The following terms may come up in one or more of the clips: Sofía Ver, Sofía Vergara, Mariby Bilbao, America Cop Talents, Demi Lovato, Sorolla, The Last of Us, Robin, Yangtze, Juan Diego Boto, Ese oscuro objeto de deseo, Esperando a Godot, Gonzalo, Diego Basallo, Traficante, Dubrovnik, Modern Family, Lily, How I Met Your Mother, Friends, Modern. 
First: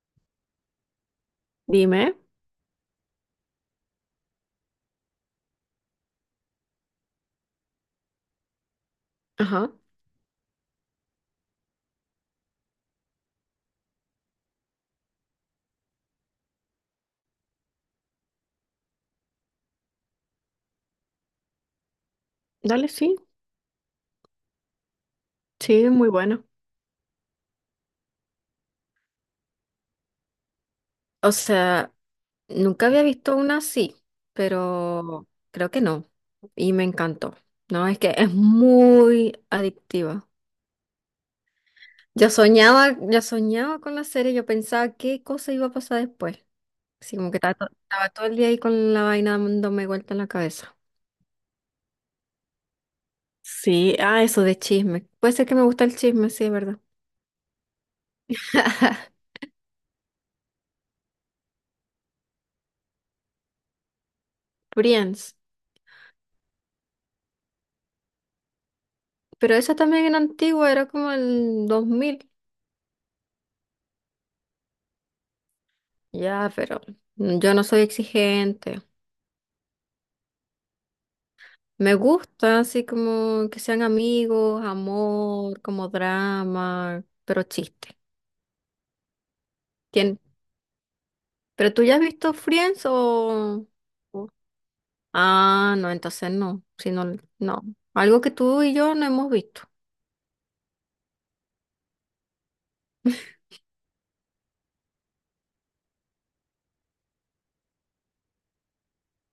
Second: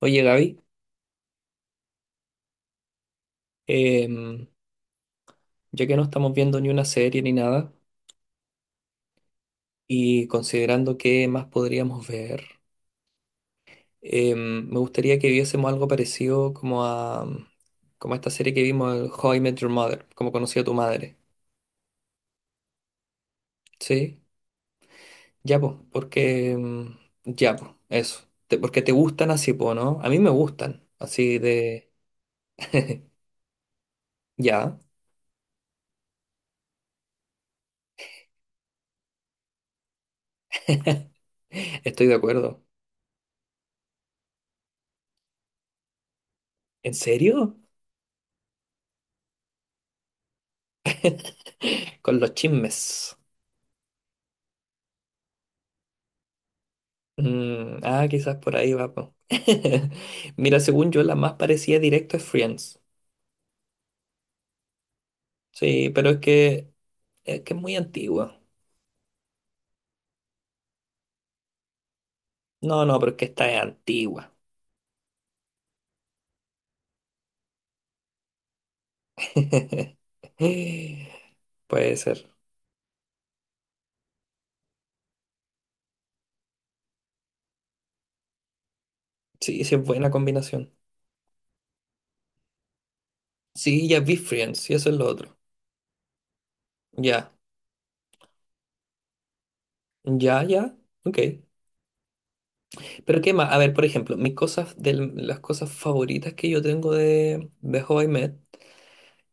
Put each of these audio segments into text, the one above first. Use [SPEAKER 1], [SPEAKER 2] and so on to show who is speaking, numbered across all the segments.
[SPEAKER 1] Oye, Gaby,
[SPEAKER 2] Dime.
[SPEAKER 1] em, ya que no estamos viendo ni una serie ni nada,
[SPEAKER 2] Ajá.
[SPEAKER 1] y considerando qué más podríamos ver, me gustaría que viésemos algo parecido como a, como a esta serie que vimos, el How I Met Your Mother, como conocí a tu madre,
[SPEAKER 2] Dale, sí.
[SPEAKER 1] ¿sí? Ya, pues,
[SPEAKER 2] Sí, muy bueno.
[SPEAKER 1] porque, ya, pues, eso, porque te gustan así, pues, ¿no? A mí me gustan,
[SPEAKER 2] O
[SPEAKER 1] así de,
[SPEAKER 2] sea, nunca había visto una así,
[SPEAKER 1] ya,
[SPEAKER 2] pero creo que no. Y me encantó. No, es que es muy adictiva.
[SPEAKER 1] estoy de
[SPEAKER 2] Yo
[SPEAKER 1] acuerdo.
[SPEAKER 2] soñaba, yo soñaba con la serie, yo pensaba qué cosa iba a pasar después.
[SPEAKER 1] ¿En
[SPEAKER 2] Así como que
[SPEAKER 1] serio?
[SPEAKER 2] estaba todo el día ahí con la vaina dándome vuelta en la cabeza.
[SPEAKER 1] Con los chismes.
[SPEAKER 2] Sí, ah, eso de chisme. Puede ser que me gusta el chisme, sí, es verdad.
[SPEAKER 1] Mm, ah, quizás por ahí va. Po. Mira, según yo, la más parecida directo es Friends.
[SPEAKER 2] Friends.
[SPEAKER 1] Sí, pero es que es muy antigua.
[SPEAKER 2] Pero esa también era antigua, era como el 2000.
[SPEAKER 1] No, no, pero es que esta es antigua.
[SPEAKER 2] Ya, pero yo no soy exigente. Me
[SPEAKER 1] Puede ser.
[SPEAKER 2] gusta así como que sean amigos, amor, como drama, pero chiste.
[SPEAKER 1] Sí, sí, es buena
[SPEAKER 2] ¿Quién?
[SPEAKER 1] combinación.
[SPEAKER 2] ¿Pero tú ya has visto Friends o...?
[SPEAKER 1] Sí, ya vi
[SPEAKER 2] o-
[SPEAKER 1] Friends, y eso es lo otro.
[SPEAKER 2] Ah, no, entonces no. Si no,
[SPEAKER 1] Ya,
[SPEAKER 2] no. Algo que tú y yo no hemos visto.
[SPEAKER 1] ya. Ok. Pero qué más, a ver, por ejemplo, mis cosas de las cosas favoritas que yo tengo de How I Met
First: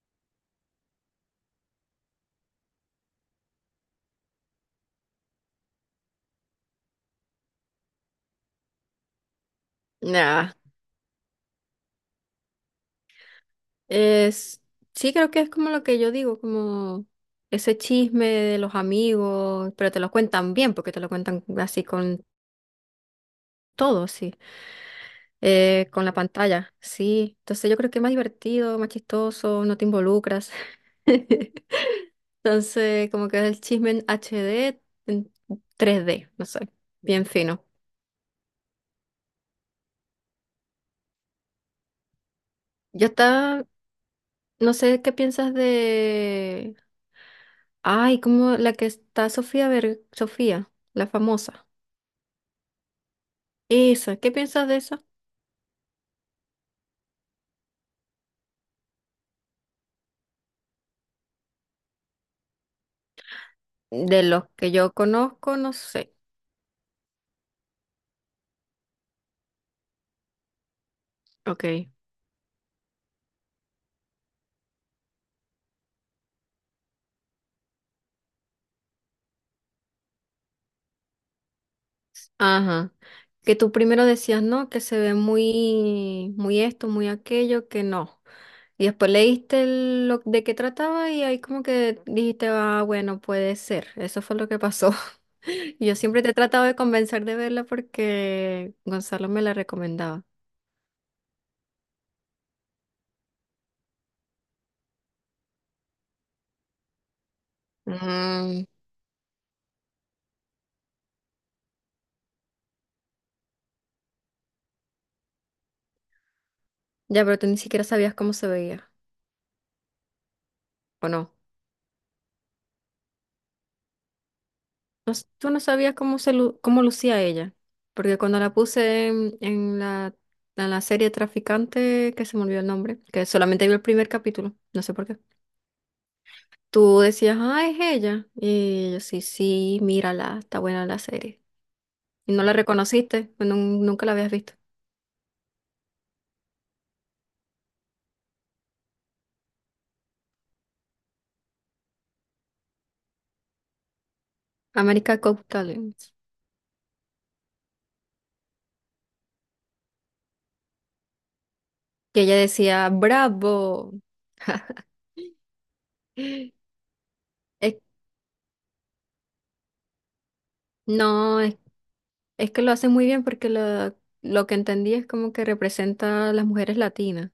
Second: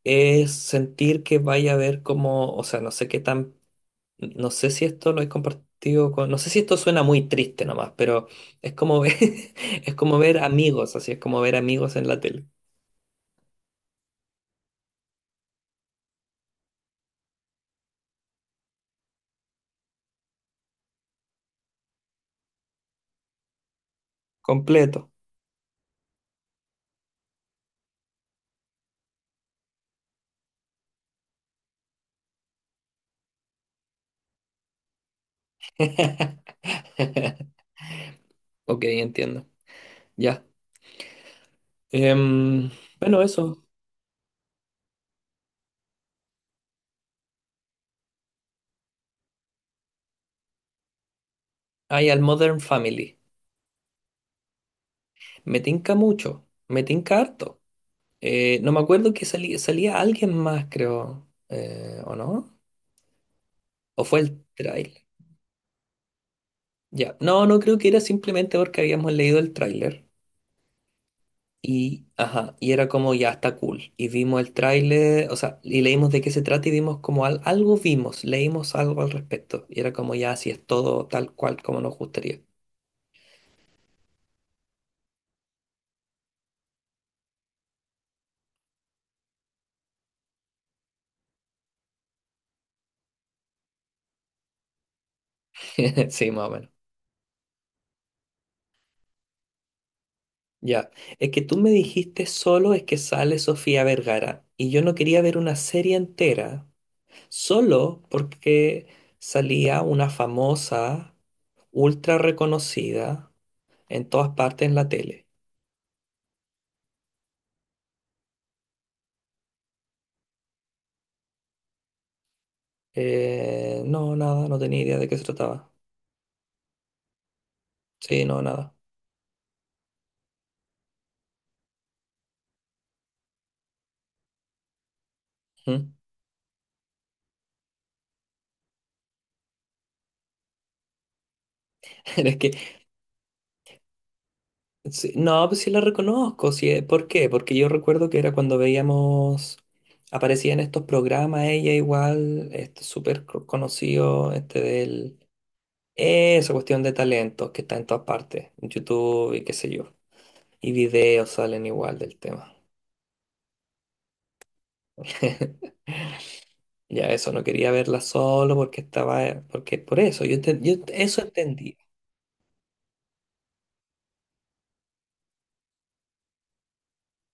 [SPEAKER 1] es sentir que vaya a ver como, o sea, no sé qué tan No sé si esto lo he compartido con... No sé si esto suena muy triste nomás, pero es como ver, es como ver
[SPEAKER 2] Nah.
[SPEAKER 1] amigos, así es como ver amigos en la tele.
[SPEAKER 2] Es... Sí, creo que es como lo que yo digo, como ese chisme de los amigos, pero te lo cuentan bien, porque te lo cuentan así con todo, sí.
[SPEAKER 1] Completo.
[SPEAKER 2] Con la pantalla, sí. Entonces yo creo que es más divertido, más chistoso, no te involucras. Entonces, como que es el chisme en HD, en 3D, no sé, bien fino.
[SPEAKER 1] Ok, entiendo. Ya. Em,
[SPEAKER 2] ¿Ya
[SPEAKER 1] bueno, eso.
[SPEAKER 2] está? No sé qué piensas de... Ay, como la que está Sofía, la famosa.
[SPEAKER 1] Hay al Modern Family.
[SPEAKER 2] Esa, ¿qué piensas de esa?
[SPEAKER 1] Me tinca mucho. Me tinca harto. No me acuerdo que salía alguien más, creo. ¿O no? ¿O fue
[SPEAKER 2] De los
[SPEAKER 1] el
[SPEAKER 2] que yo
[SPEAKER 1] tráiler?
[SPEAKER 2] conozco, no sé.
[SPEAKER 1] Ya. No, no creo que era simplemente porque habíamos leído el tráiler.
[SPEAKER 2] Ok.
[SPEAKER 1] Y, ajá, y era como ya está cool. Y vimos el tráiler, o sea, y leímos de qué se trata y vimos como algo vimos, leímos algo al respecto. Y era como ya, si es todo tal cual como nos gustaría.
[SPEAKER 2] Ajá. Que tú primero decías, no, que se ve muy, muy esto, muy aquello, que no. Y después lo de qué trataba y ahí como que dijiste, ah, bueno, puede ser. Eso fue lo que pasó. Yo siempre te
[SPEAKER 1] Sí,
[SPEAKER 2] he
[SPEAKER 1] más o
[SPEAKER 2] tratado
[SPEAKER 1] menos.
[SPEAKER 2] de convencer de verla porque Gonzalo me la recomendaba.
[SPEAKER 1] Ya. Es que tú me dijiste solo es que sale Sofía Vergara. Y yo no quería ver una serie entera, solo
[SPEAKER 2] Mm,
[SPEAKER 1] porque salía una famosa, ultra reconocida en todas partes en la tele.
[SPEAKER 2] ya, pero tú ni siquiera sabías cómo se veía, ¿o no?
[SPEAKER 1] No, nada, no tenía idea de qué se
[SPEAKER 2] Tú no
[SPEAKER 1] trataba.
[SPEAKER 2] sabías cómo lucía ella, porque
[SPEAKER 1] Sí,
[SPEAKER 2] cuando
[SPEAKER 1] no,
[SPEAKER 2] la
[SPEAKER 1] nada.
[SPEAKER 2] puse en la serie Traficante, que se me olvidó el nombre, que solamente vi el primer capítulo, no sé por qué.
[SPEAKER 1] Ujú.
[SPEAKER 2] Tú decías, ah, es ella. Y yo sí, sí, mírala, está buena la serie. Y
[SPEAKER 1] Es
[SPEAKER 2] no
[SPEAKER 1] que,
[SPEAKER 2] la reconociste, pues nunca la habías visto.
[SPEAKER 1] sí, no, pues sí la reconozco. Sí, ¿por qué? Porque yo recuerdo que era cuando veíamos, aparecía en estos programas ella igual, este conocido, este del,
[SPEAKER 2] America Cop Talents.
[SPEAKER 1] esa cuestión de talentos que está en todas partes, en YouTube y qué sé yo. Y videos salen igual del
[SPEAKER 2] Y ella
[SPEAKER 1] tema.
[SPEAKER 2] decía, bravo.
[SPEAKER 1] Ya eso, no quería
[SPEAKER 2] Es-
[SPEAKER 1] verla solo porque estaba, porque por eso, yo, yo eso
[SPEAKER 2] no,
[SPEAKER 1] entendí.
[SPEAKER 2] es que lo hacen muy bien lo que entendí es como que representa a las mujeres latinas.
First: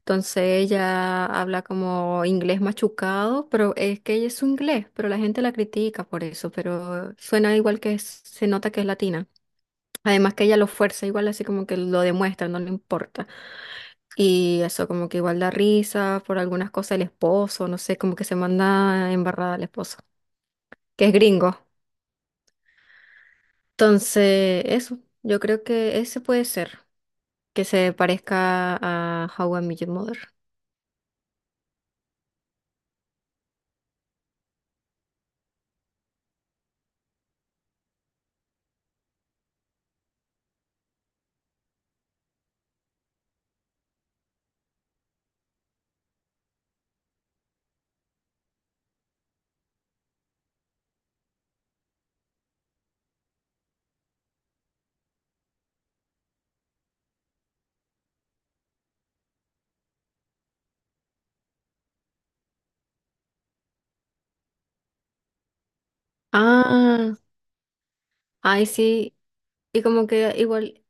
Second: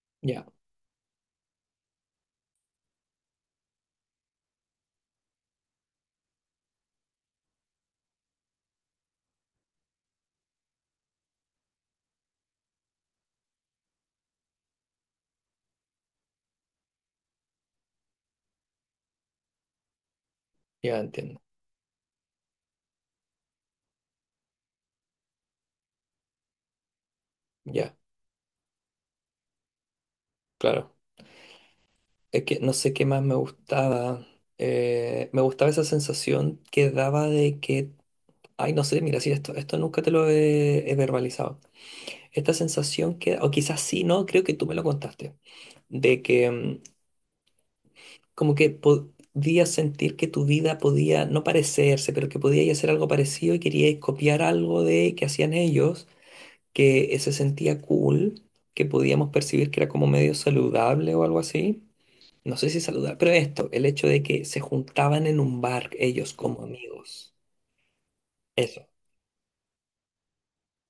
[SPEAKER 2] Entonces
[SPEAKER 1] Ya,
[SPEAKER 2] ella habla como inglés machucado, pero es que ella es su inglés, pero la gente la critica por eso, pero suena igual que se nota que es latina. Además que ella lo fuerza igual, así como que lo demuestra, no le importa. Y eso como que igual da risa por algunas cosas el esposo, no sé, como que se manda embarrada al esposo,
[SPEAKER 1] ya
[SPEAKER 2] que es
[SPEAKER 1] entiendo.
[SPEAKER 2] gringo. Entonces, eso, yo creo que ese puede ser, que se
[SPEAKER 1] Ya,
[SPEAKER 2] parezca a How I Met Your Mother.
[SPEAKER 1] claro. Es que no sé qué más me gustaba. Me gustaba esa sensación que daba de que, ay, no sé, mira, sí, esto nunca te lo he verbalizado. Esta sensación que, o quizás sí, no, creo que tú me lo contaste, de que como que podías sentir que tu vida podía no parecerse, pero que podías hacer algo parecido y queríais copiar algo de que hacían ellos, que se sentía cool, que podíamos percibir que era como medio saludable o algo así no sé si saludar, pero esto, el hecho de que se juntaban en un bar ellos como
[SPEAKER 2] Ah,
[SPEAKER 1] amigos.
[SPEAKER 2] ay,
[SPEAKER 1] Eso.
[SPEAKER 2] sí. Y como que igual,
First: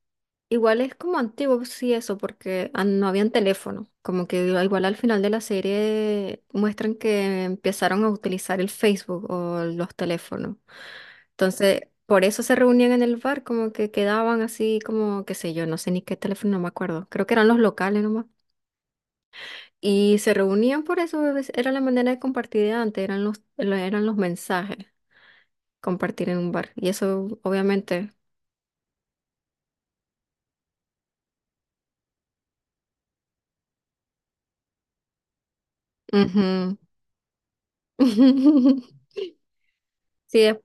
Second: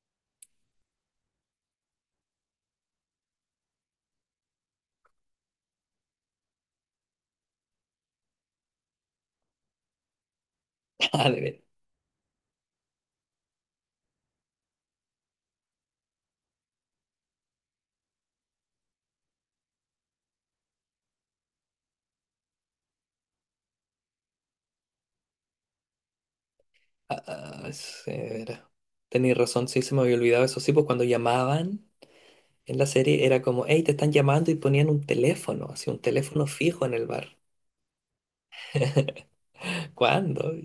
[SPEAKER 2] igual es como antiguo, sí, eso, porque no habían teléfono. Como que igual al final de la serie muestran que empezaron a utilizar el Facebook o los teléfonos.
[SPEAKER 1] Ah, de ver.
[SPEAKER 2] Entonces, por eso se reunían en el bar, como que quedaban así, como, qué sé yo, no sé ni qué teléfono, no me acuerdo. Creo que eran los locales nomás. Y se reunían por eso, era la manera de compartir de antes, eran eran los mensajes, compartir en un bar. Y
[SPEAKER 1] Ah,
[SPEAKER 2] eso,
[SPEAKER 1] ah, sí,
[SPEAKER 2] obviamente.
[SPEAKER 1] de veras. Tenéis razón, sí, se me había olvidado eso. Sí, pues cuando llamaban en la serie era como, hey, te están llamando y ponían un teléfono, así un teléfono
[SPEAKER 2] Ujú.
[SPEAKER 1] fijo en el bar.
[SPEAKER 2] Sí,
[SPEAKER 1] ¿Cuándo?
[SPEAKER 2] des-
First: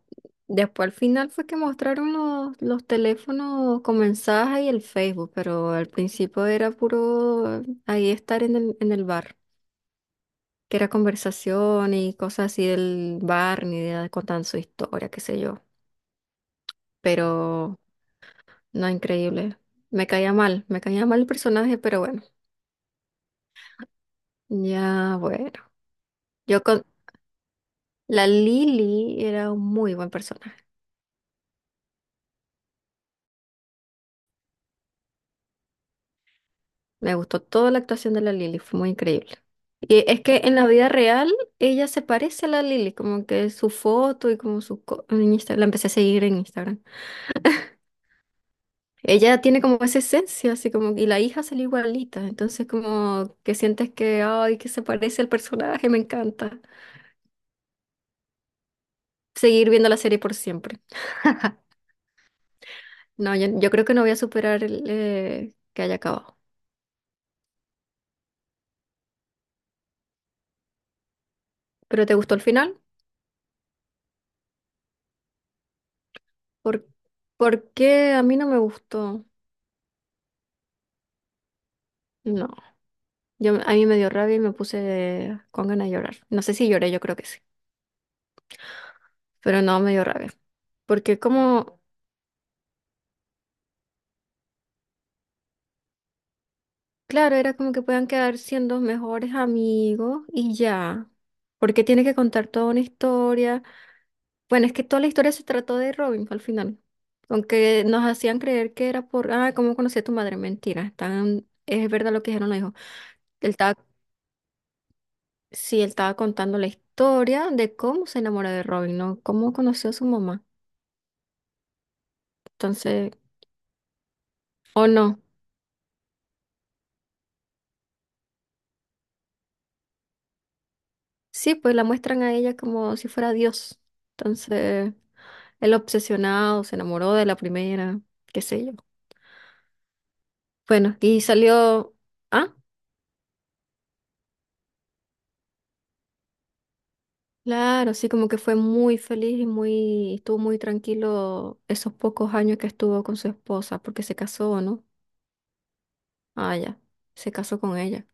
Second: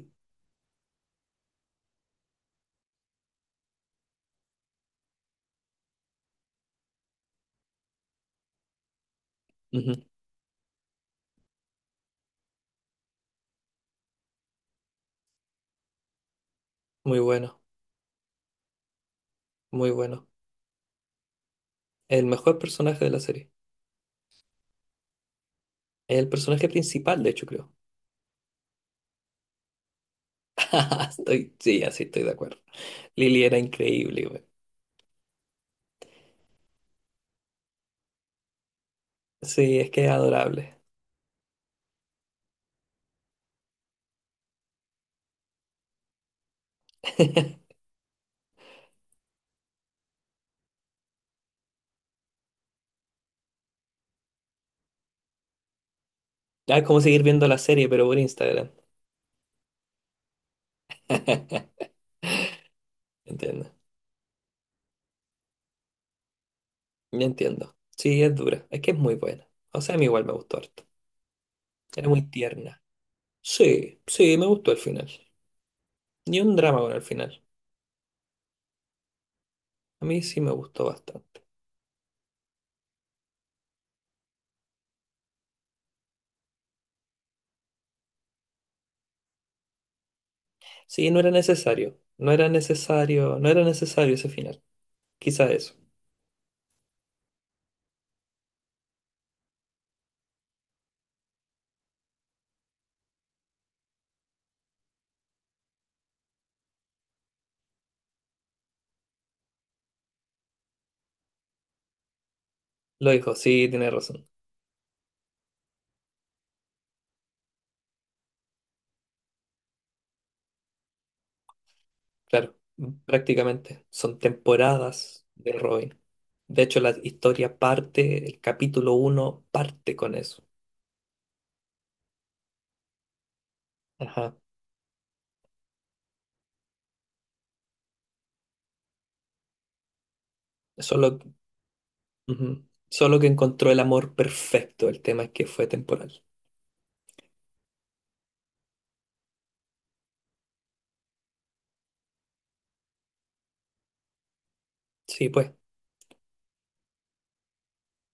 [SPEAKER 2] después al final fue que mostraron los teléfonos con mensaje y el Facebook, pero al principio era puro ahí estar en el bar,
[SPEAKER 1] Ujú.
[SPEAKER 2] que era conversación y cosas así del bar, ni idea de contar su historia, qué sé yo.
[SPEAKER 1] Muy bueno,
[SPEAKER 2] Pero no, increíble.
[SPEAKER 1] muy
[SPEAKER 2] Me
[SPEAKER 1] bueno.
[SPEAKER 2] caía mal, me caía mal el personaje, pero bueno,
[SPEAKER 1] El mejor personaje de la serie.
[SPEAKER 2] ya bueno.
[SPEAKER 1] El
[SPEAKER 2] Yo
[SPEAKER 1] personaje
[SPEAKER 2] con
[SPEAKER 1] principal, de hecho, creo.
[SPEAKER 2] La Lily era un muy buen personaje.
[SPEAKER 1] Estoy, sí, así estoy de acuerdo. Lily era increíble, güey.
[SPEAKER 2] Me gustó toda la actuación de la Lily, fue muy increíble.
[SPEAKER 1] Sí, es
[SPEAKER 2] Y
[SPEAKER 1] que es
[SPEAKER 2] es que en la
[SPEAKER 1] adorable.
[SPEAKER 2] vida real ella se parece a la Lily, como que su foto y como En Instagram, la empecé a seguir en Instagram. Ella tiene como esa esencia, así como... Y la hija salió igualita, entonces como que sientes que, ay, que se parece al personaje, me encanta.
[SPEAKER 1] Ah, es como seguir viendo la serie, pero por Instagram.
[SPEAKER 2] Seguir viendo la serie por siempre. No,
[SPEAKER 1] Entiendo,
[SPEAKER 2] yo creo que no voy a superar que haya acabado.
[SPEAKER 1] ya entiendo. Sí, es dura. Es que es muy buena. O sea, a mí igual me gustó harto.
[SPEAKER 2] ¿Pero
[SPEAKER 1] Era
[SPEAKER 2] te
[SPEAKER 1] muy
[SPEAKER 2] gustó el final?
[SPEAKER 1] tierna. Sí, sí, me gustó el final. Ni un drama
[SPEAKER 2] ¿Por,
[SPEAKER 1] con el final.
[SPEAKER 2] por qué a mí no me gustó?
[SPEAKER 1] A mí sí me gustó bastante.
[SPEAKER 2] No. Yo, a mí me dio rabia y me puse con ganas de llorar. No sé si lloré, yo creo que sí, pero no me dio rabia.
[SPEAKER 1] Sí,
[SPEAKER 2] Porque
[SPEAKER 1] no era
[SPEAKER 2] como,
[SPEAKER 1] necesario. No era necesario ese final. Quizá eso.
[SPEAKER 2] claro, era como que puedan quedar siendo mejores amigos y ya. Porque tiene que contar toda una historia. Bueno, es que toda la historia se trató de Robin al final. Aunque nos hacían creer que era por, ah, ¿cómo conocí a tu madre? Mentira. Están, es verdad lo que dijeron los hijos.
[SPEAKER 1] Lo dijo,
[SPEAKER 2] Él
[SPEAKER 1] sí,
[SPEAKER 2] estaba,
[SPEAKER 1] tiene razón.
[SPEAKER 2] sí, él estaba contando la historia de cómo se enamoró de Robin, ¿no? Cómo conoció a su mamá.
[SPEAKER 1] Claro,
[SPEAKER 2] Entonces,
[SPEAKER 1] prácticamente son
[SPEAKER 2] o no.
[SPEAKER 1] temporadas de Robin. De hecho, la historia parte, el capítulo uno parte con eso.
[SPEAKER 2] Sí, pues la muestran a ella como si fuera Dios.
[SPEAKER 1] Ajá.
[SPEAKER 2] Entonces, él obsesionado, se enamoró de la primera, qué sé yo. Bueno,
[SPEAKER 1] Solo
[SPEAKER 2] y salió, ah,
[SPEAKER 1] Ujú. Solo que encontró el amor perfecto, el tema es que fue temporal.
[SPEAKER 2] claro, sí, como que fue muy feliz y muy, estuvo muy tranquilo esos pocos años que estuvo con su esposa, porque se casó, ¿no?
[SPEAKER 1] Sí, pues.
[SPEAKER 2] Ah, ya, se casó con ella,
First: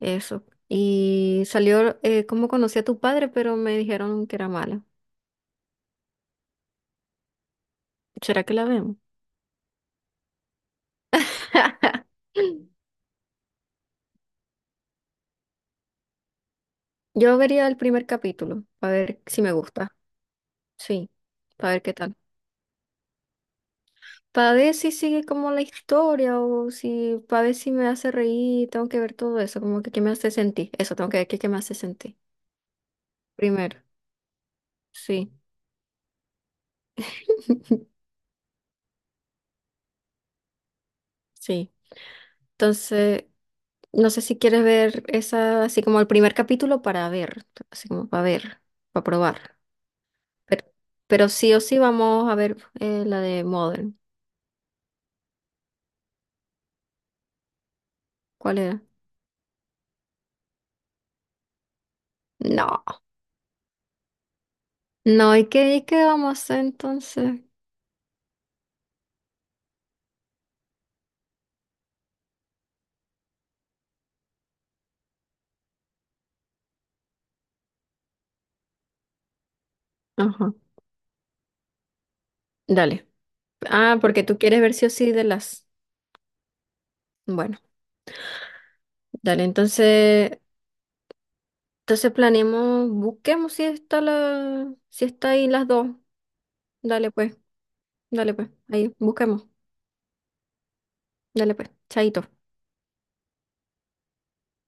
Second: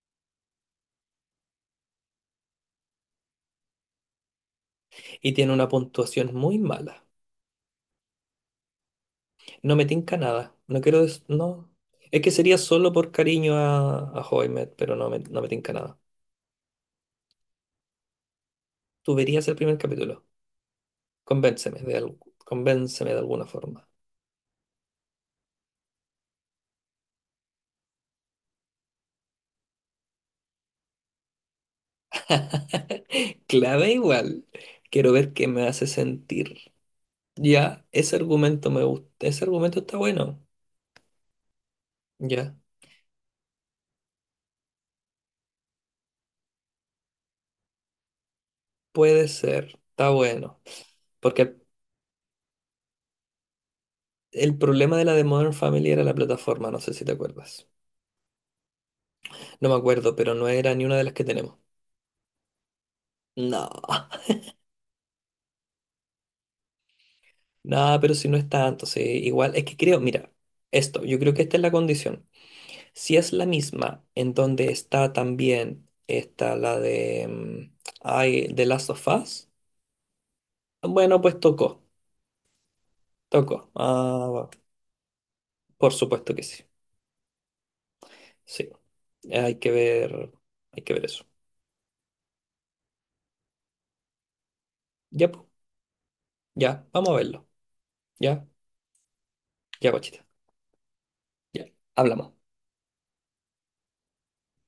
[SPEAKER 2] eso. Y salió, ¿cómo conocí a tu padre? Pero me dijeron que era mala.
[SPEAKER 1] Y tiene una puntuación muy mala.
[SPEAKER 2] ¿Será que la vemos?
[SPEAKER 1] No me tinca nada. No quiero No. Es que sería solo por cariño a Hoymet, pero no me tinca nada.
[SPEAKER 2] Yo vería el primer capítulo, a
[SPEAKER 1] Tú
[SPEAKER 2] ver si
[SPEAKER 1] verías
[SPEAKER 2] me
[SPEAKER 1] el primer
[SPEAKER 2] gusta.
[SPEAKER 1] capítulo.
[SPEAKER 2] Sí, para
[SPEAKER 1] Convénceme
[SPEAKER 2] ver
[SPEAKER 1] de
[SPEAKER 2] qué tal.
[SPEAKER 1] algo. Convénceme de alguna forma.
[SPEAKER 2] Para ver si sigue como la historia o si, para ver si me hace reír, tengo que ver todo eso, como que qué me hace sentir. Eso, tengo que ver qué, qué me hace sentir. Primero,
[SPEAKER 1] Clave igual. Quiero ver
[SPEAKER 2] sí.
[SPEAKER 1] qué me hace sentir. Ya, ese argumento me gusta. Ese argumento está bueno.
[SPEAKER 2] Sí.
[SPEAKER 1] Ya.
[SPEAKER 2] Entonces, no sé si quieres ver esa, así como el primer capítulo para ver, así como para ver, para
[SPEAKER 1] Puede
[SPEAKER 2] probar.
[SPEAKER 1] ser. Está bueno.
[SPEAKER 2] Pero, pero sí
[SPEAKER 1] Porque
[SPEAKER 2] o sí vamos a ver la de Modern.
[SPEAKER 1] el problema de la de Modern Family era la plataforma, no sé si te acuerdas.
[SPEAKER 2] ¿Cuál era?
[SPEAKER 1] No me acuerdo, pero no era ni una de las que tenemos.
[SPEAKER 2] No,
[SPEAKER 1] No,
[SPEAKER 2] no, y qué vamos a hacer entonces?
[SPEAKER 1] no, pero si no es tanto, sí, igual, es que creo, mira, esto, yo creo que esta es la condición. Si es la misma en donde está también, está la de, ay, The Last of Us,
[SPEAKER 2] Ajá,
[SPEAKER 1] bueno, pues tocó,
[SPEAKER 2] dale.
[SPEAKER 1] tocó.
[SPEAKER 2] Ah, porque
[SPEAKER 1] Ah,
[SPEAKER 2] tú
[SPEAKER 1] bueno,
[SPEAKER 2] quieres ver sí o sí de las.
[SPEAKER 1] por supuesto que sí,
[SPEAKER 2] Bueno,
[SPEAKER 1] sí,
[SPEAKER 2] dale,
[SPEAKER 1] hay que ver, hay que ver eso.
[SPEAKER 2] entonces planeemos, busquemos si está si
[SPEAKER 1] Ya,
[SPEAKER 2] está
[SPEAKER 1] pu,
[SPEAKER 2] ahí las dos.
[SPEAKER 1] ya,
[SPEAKER 2] Dale
[SPEAKER 1] vamos a
[SPEAKER 2] pues,
[SPEAKER 1] verlo,
[SPEAKER 2] Dale
[SPEAKER 1] ya,
[SPEAKER 2] pues, ahí, busquemos,
[SPEAKER 1] ya, guachita,
[SPEAKER 2] dale
[SPEAKER 1] ya,
[SPEAKER 2] pues, chaito.
[SPEAKER 1] hablamos.